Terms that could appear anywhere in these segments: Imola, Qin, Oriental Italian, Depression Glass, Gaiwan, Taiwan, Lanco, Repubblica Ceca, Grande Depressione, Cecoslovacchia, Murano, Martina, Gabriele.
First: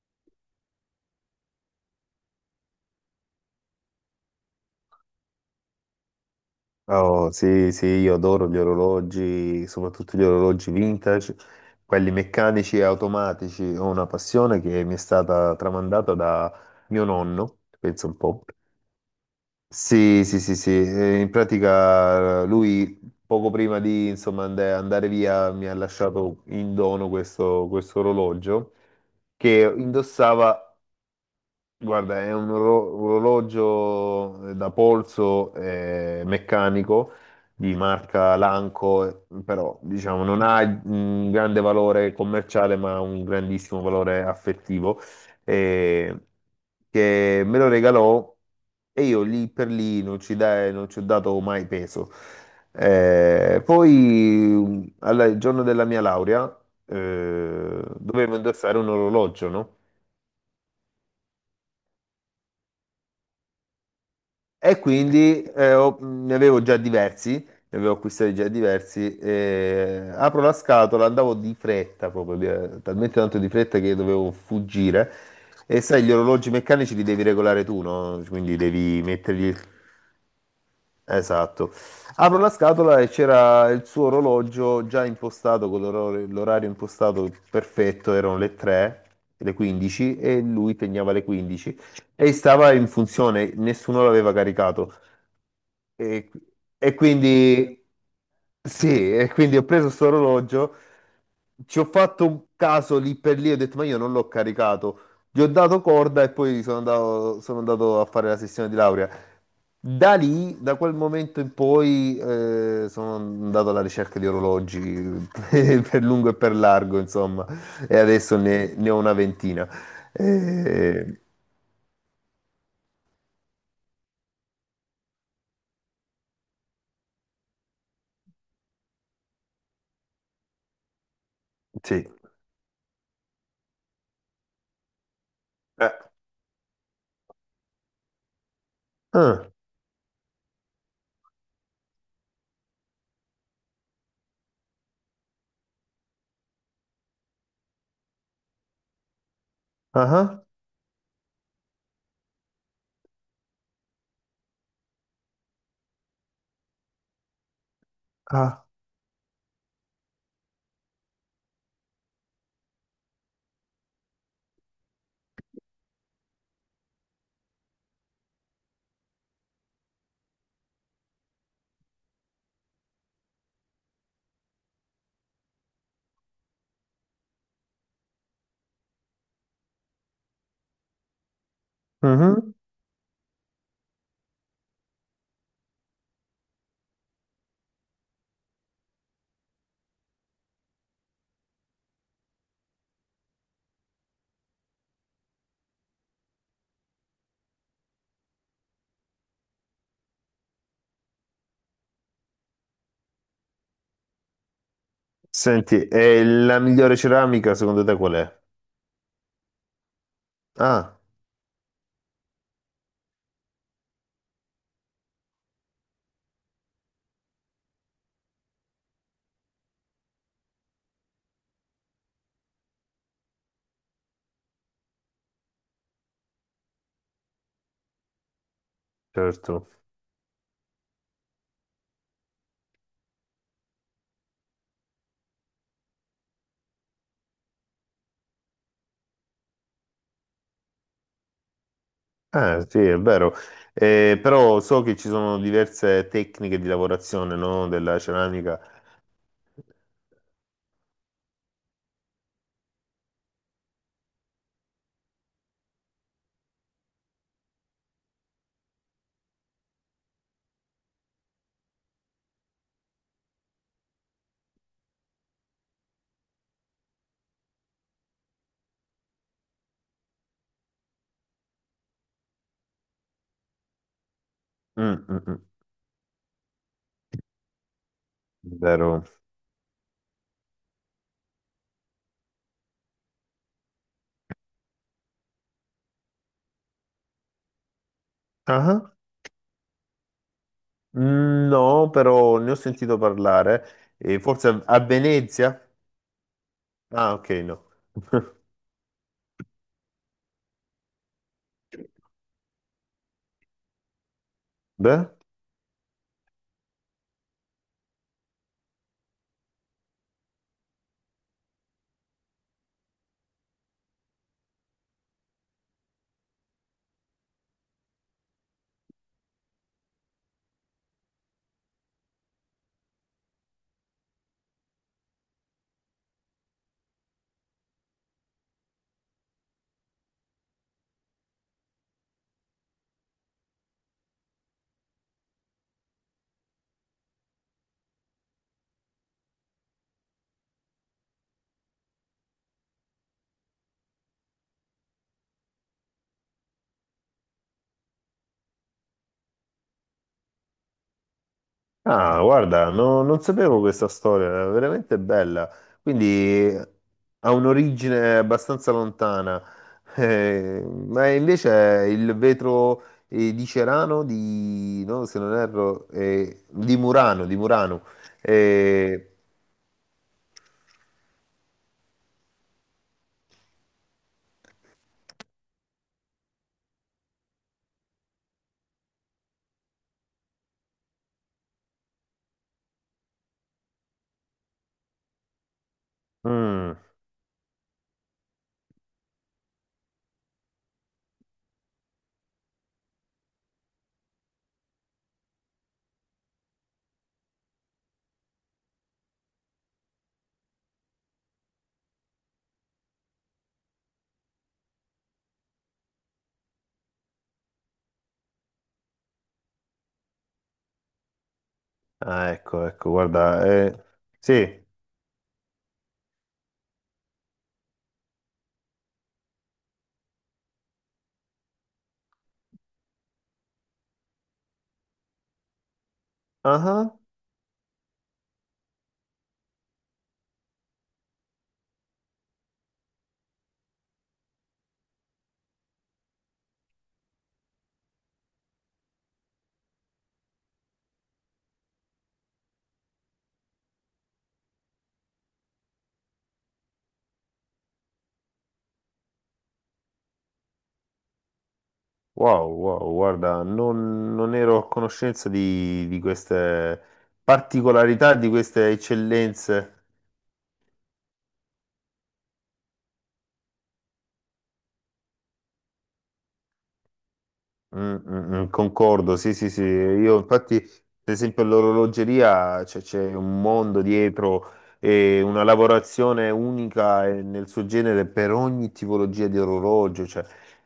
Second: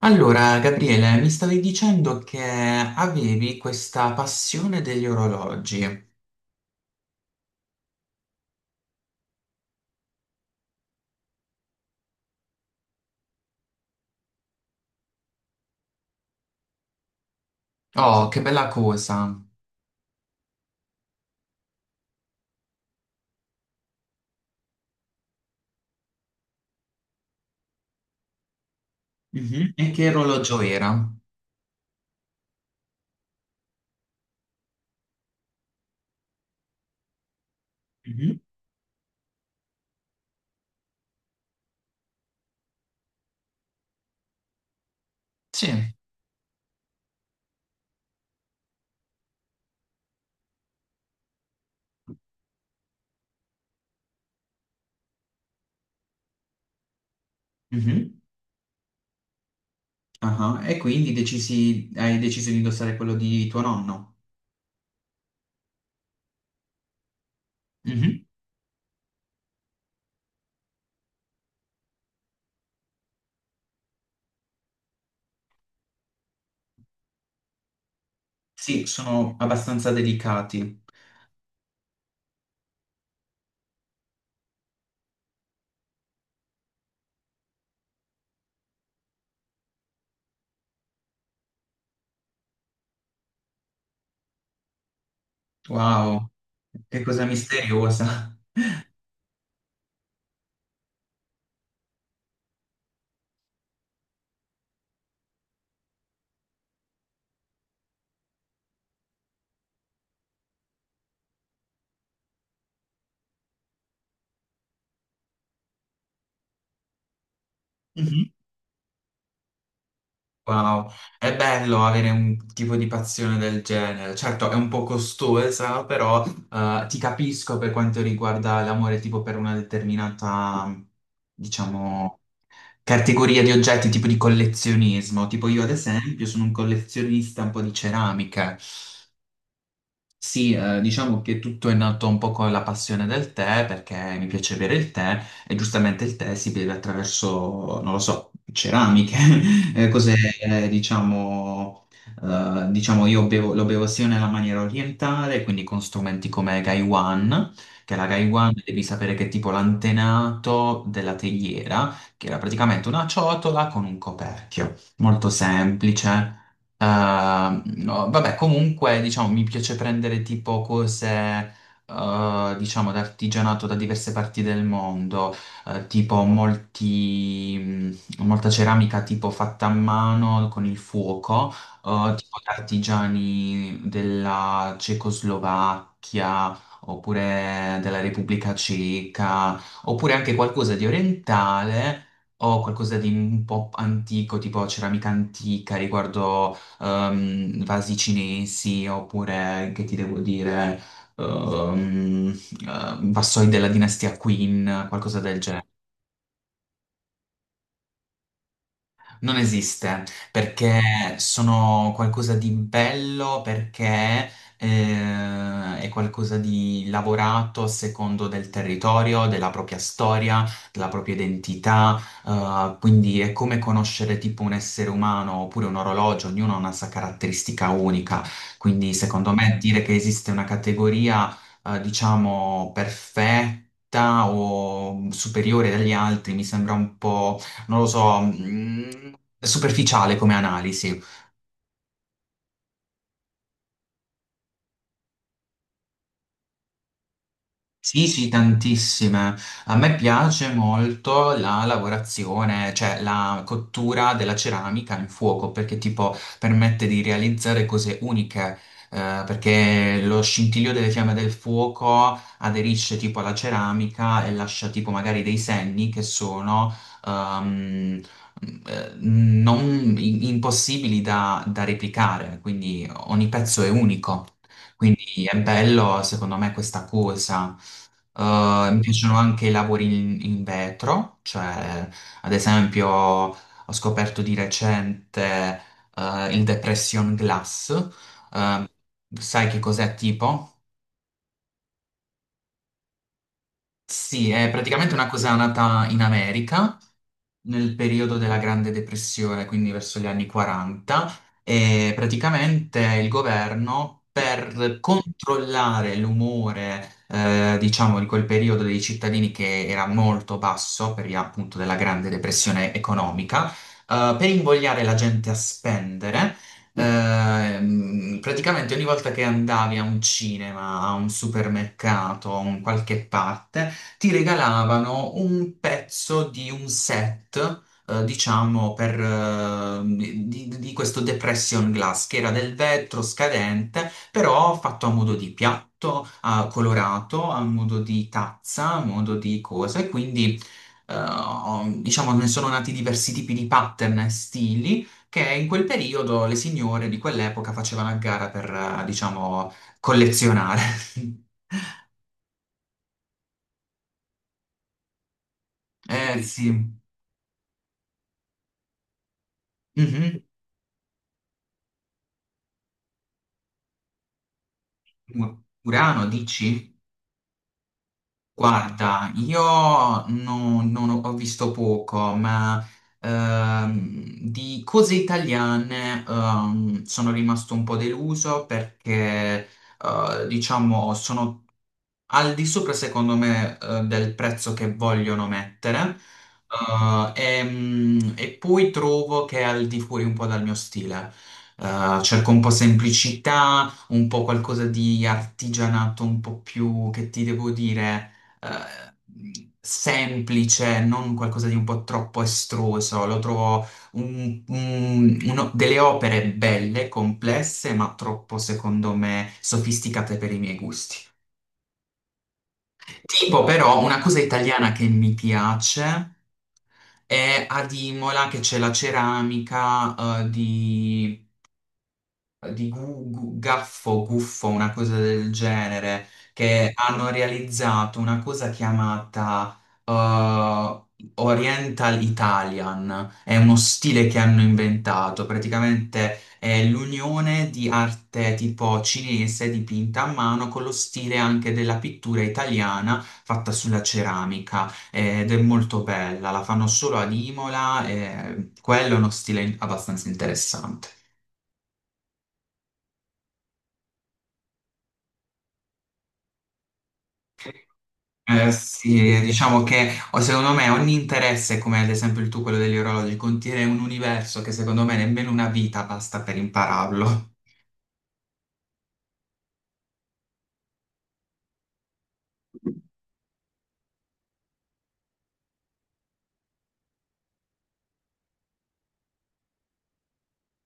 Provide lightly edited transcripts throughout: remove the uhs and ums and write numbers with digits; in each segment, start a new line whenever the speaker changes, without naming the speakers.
Allora, Gabriele, mi stavi dicendo che avevi questa passione degli orologi.
Oh, sì, sì, io adoro gli orologi, soprattutto gli orologi vintage, quelli meccanici e automatici. Ho una passione che mi è stata tramandata da mio nonno, penso un
Oh, che
po'.
bella cosa!
Sì, sì, sì, sì. In pratica lui poco prima di insomma, andare via mi ha lasciato in dono questo orologio
Mhm.
che
E che orologio
indossava.
era?
Guarda, è un orologio da polso meccanico di marca
Mhm.
Lanco, però diciamo non ha un grande valore commerciale, ma ha un grandissimo valore affettivo,
Sì.
eh, che me lo regalò e io lì per lì non ci ho dato mai peso. Poi, il giorno della mia laurea,
Mhm.
dovevo indossare un orologio, no?
Ah, hai deciso di indossare quello di tuo nonno?
E quindi ne avevo già diversi, ne avevo
Mhm.
acquistati già diversi. E apro la scatola, andavo di fretta proprio, talmente tanto di fretta che dovevo fuggire. E sai, gli orologi meccanici li devi regolare tu, no? Quindi
Sì,
devi
sono
mettergli.
abbastanza delicati.
Esatto. Apro la scatola e c'era il suo orologio già impostato, con l'orario impostato perfetto. Erano le 3, le 15, e lui pegnava le 15 e stava in funzione, nessuno l'aveva caricato.
Wow.
E, e
Che cosa
quindi
misteriosa.
sì, e quindi ho preso questo orologio. Ci ho fatto un caso lì per lì, ho detto ma io non l'ho caricato, gli ho dato corda e poi sono andato a fare la sessione di laurea. Da lì, da quel momento in poi, sono andato alla ricerca di orologi per lungo e per largo, insomma, e adesso ne ho una ventina.
Wow,
Eh,
è bello avere un tipo di passione del genere. Certo, è un po' costosa, però ti capisco per quanto riguarda l'amore tipo per una determinata,
sì.
diciamo, categoria di oggetti, tipo di collezionismo. Tipo io ad
Eh.
esempio sono un collezionista un po' di ceramiche.
Ah,
Sì, diciamo che tutto è nato un po' con la passione del tè, perché mi piace bere il tè e giustamente il tè si beve attraverso, non lo so, ceramiche,
ah,
cose,
ah,
eh, diciamo, diciamo lo bevo sia nella maniera orientale, quindi con strumenti come Gaiwan, che la Gaiwan
ah,
devi sapere che è tipo l'antenato della teiera, che era praticamente una ciotola con un coperchio, molto semplice. No, vabbè, comunque, diciamo, mi piace prendere tipo cose, diciamo, d'artigianato da diverse parti del mondo, tipo molti, molta ceramica tipo fatta a mano con il fuoco, tipo da
mhm.
artigiani della Cecoslovacchia. Oppure della Repubblica Ceca, oppure anche qualcosa di orientale o qualcosa di un po' antico, tipo ceramica antica riguardo vasi cinesi oppure, che ti devo dire, ehm, vassoi della dinastia Qin, qualcosa del
Senti, e la migliore ceramica secondo te qual è?
Non esiste perché
Ah,
sono qualcosa di bello, perché è qualcosa di lavorato a secondo del territorio, della propria storia, della propria identità, quindi è come conoscere tipo un essere umano oppure un orologio, ognuno ha una sua caratteristica unica, quindi secondo me
certo.
dire che esiste una categoria diciamo perfetta o superiore agli altri mi sembra un po' non lo so, superficiale come analisi.
Ah, sì, è vero. Però so che ci sono diverse tecniche di lavorazione, no, della
Sì, sì,
ceramica.
tantissime. A me piace molto la lavorazione, cioè la cottura della ceramica in fuoco, perché tipo permette di realizzare cose uniche, perché lo scintillio delle fiamme del fuoco aderisce tipo alla ceramica e lascia tipo magari dei segni che sono ehm, non impossibili da replicare, quindi ogni pezzo è unico.
Mm, mm,
Quindi è
mm,
bello, secondo me, questa cosa. Mi
vero.
piacciono anche i lavori in vetro, cioè ad esempio ho scoperto di recente il Depression Glass. Eh,
Ah,
sai che cos'è tipo?
no, però ne ho sentito parlare. E
Sì,
forse
è
a
praticamente una cosa
Venezia?
nata in America
Ah, ok, no.
nel periodo della Grande Depressione, quindi verso gli anni 40, e praticamente il governo per
Beh?
controllare l'umore, diciamo, di quel periodo dei cittadini che era molto basso per via appunto della Grande Depressione economica, per invogliare la gente a spendere. Praticamente ogni volta che andavi a un cinema, a un supermercato, a un qualche parte, ti regalavano un pezzo di un set, diciamo, per, di questo depression glass, che era del vetro scadente, però fatto a modo di piatto, ah, colorato, a modo di tazza, a modo di cosa, e quindi, diciamo, ne sono nati diversi tipi di pattern e stili. Che in quel periodo le signore di quell'epoca facevano a gara per, diciamo, collezionare.
Ah, guarda, non sapevo questa storia, è veramente bella.
Eh
Quindi
sì.
ha un'origine abbastanza lontana.
Mhm.
Ma invece il vetro di Cerano, di, no, se non erro,
Urano, dici?
di Murano, di Murano.
Guarda,
Eh,
io non, non ho visto poco, ma di cose italiane sono rimasto un po' deluso perché, diciamo, sono al di sopra, secondo me, del prezzo che vogliono mettere.
mm,
eh, e poi trovo che è al di fuori un po' dal mio stile. Cerco un po' semplicità, un po' qualcosa di artigianato, un po' più, che ti devo dire, eh, semplice, non qualcosa di un po' troppo estruso. Lo trovo delle opere belle, complesse, ma troppo, secondo me, sofisticate per i miei gusti.
ah, ecco, ecco,
Tipo,
guarda,
però, una cosa
sì,
italiana che mi piace è ad Imola che c'è la ceramica, di gaffo, guffo, una cosa del genere, che
ah,
hanno realizzato una cosa chiamata Oriental Italian. È uno stile che hanno inventato, praticamente è l'unione di arte tipo cinese dipinta a mano con lo stile anche della pittura italiana fatta sulla ceramica ed è molto bella, la fanno solo ad Imola e quello è uno stile abbastanza interessante.
wow, wow, guarda, non ero a conoscenza di queste particolarità, di queste
Sì, diciamo
eccellenze.
che o secondo me ogni interesse, come ad esempio il tuo, quello degli orologi, contiene un universo che secondo me nemmeno una vita basta per impararlo.
Mm, mm, mm, concordo, sì, sì, sì. Io infatti, per esempio, l'orologeria cioè, c'è un mondo dietro e una lavorazione unica e nel suo genere per ogni tipologia di orologio, cioè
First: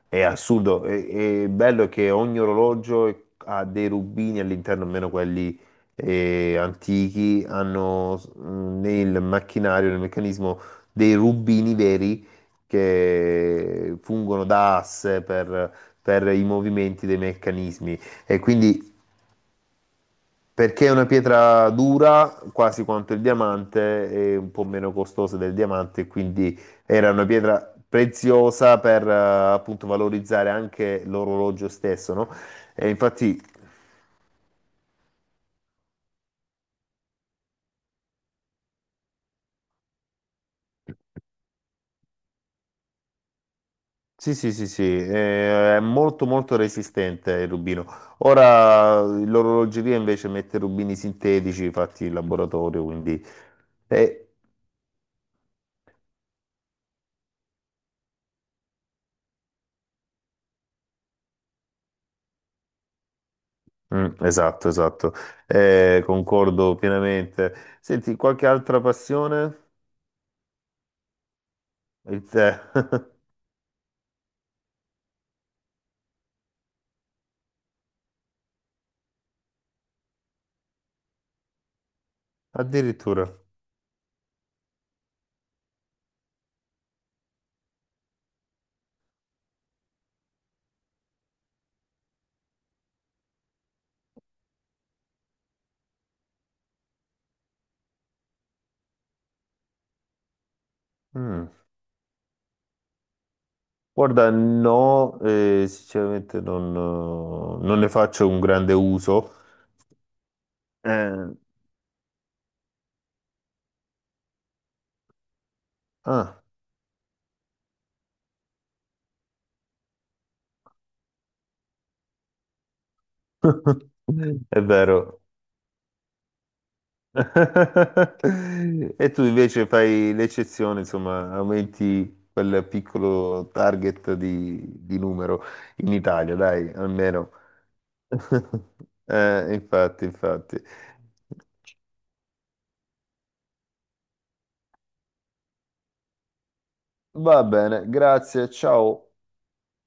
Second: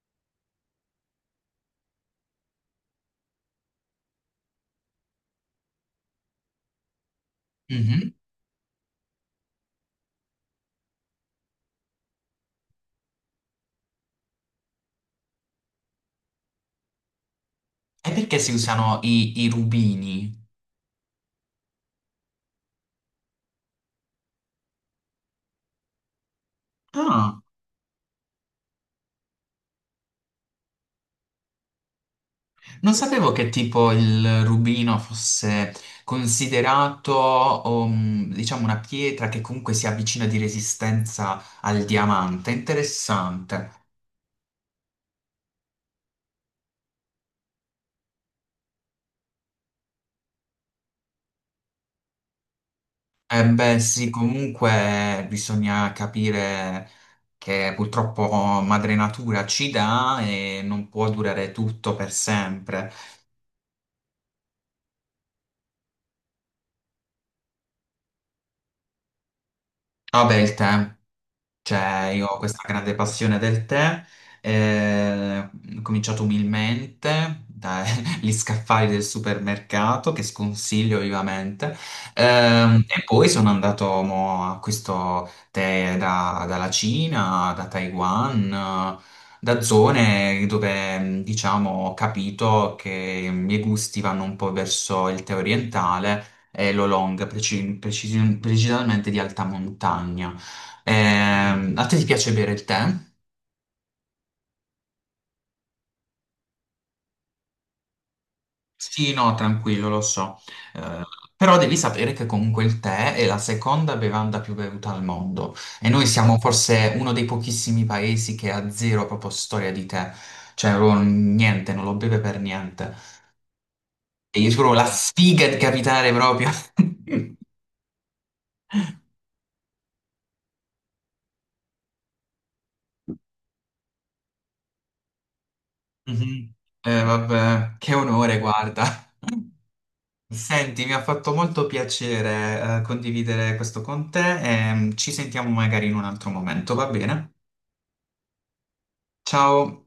è assurdo. E bello è che ogni orologio ha dei rubini all'interno, almeno quelli antichi,
Mhm.
hanno nel macchinario, nel meccanismo dei rubini veri che fungono da asse per i movimenti dei meccanismi
E perché
e
si
quindi
usano i rubini?
perché è una pietra dura quasi quanto il diamante e un po' meno costosa del diamante, quindi era una
Ah,
pietra preziosa per appunto valorizzare anche l'orologio stesso, no? E
non sapevo
infatti
che tipo il rubino fosse considerato, diciamo, una pietra che comunque si avvicina di resistenza al diamante. Interessante.
sì, sì, sì, sì, è molto molto resistente il rubino. Ora l'orologeria invece mette rubini sintetici fatti in laboratorio, quindi.
Eh beh, sì,
eh,
comunque bisogna capire che purtroppo madre natura ci dà e non può durare tutto per sempre.
Mm, esatto, esatto. Concordo pienamente. Senti, qualche altra passione?
Vabbè, il tempo. Cioè,
Il
io ho
tè.
questa grande passione del tè, eh, ho cominciato umilmente dagli scaffali del supermercato, che sconsiglio vivamente, e poi
Addirittura.
sono andato mo, a questo tè dalla Cina, da Taiwan, da zone dove, diciamo, ho capito che i miei gusti vanno un po' verso il tè orientale e l'oolong, precisamente di alta montagna.
Mm.
A te ti piace bere il tè?
Guarda, no, sinceramente non ne faccio un grande
Sì,
uso.
no, tranquillo, lo so. Eh,
Eh,
però devi sapere che comunque il tè è la seconda bevanda più bevuta al mondo e noi siamo
ah.
forse uno dei pochissimi paesi che ha zero proprio storia di tè, cioè proprio niente, non lo beve per niente. E io
È
trovo la
vero.
sfiga di capitare proprio.
E tu invece fai l'eccezione, insomma, aumenti quel piccolo target di numero in Italia,
Mhm.
dai, almeno.
Vabbè, che onore, guarda.
Infatti, infatti.
Senti, mi ha fatto molto piacere, condividere questo con te e ci sentiamo magari in un altro momento, va bene?
Va bene, grazie, ciao.
Ciao!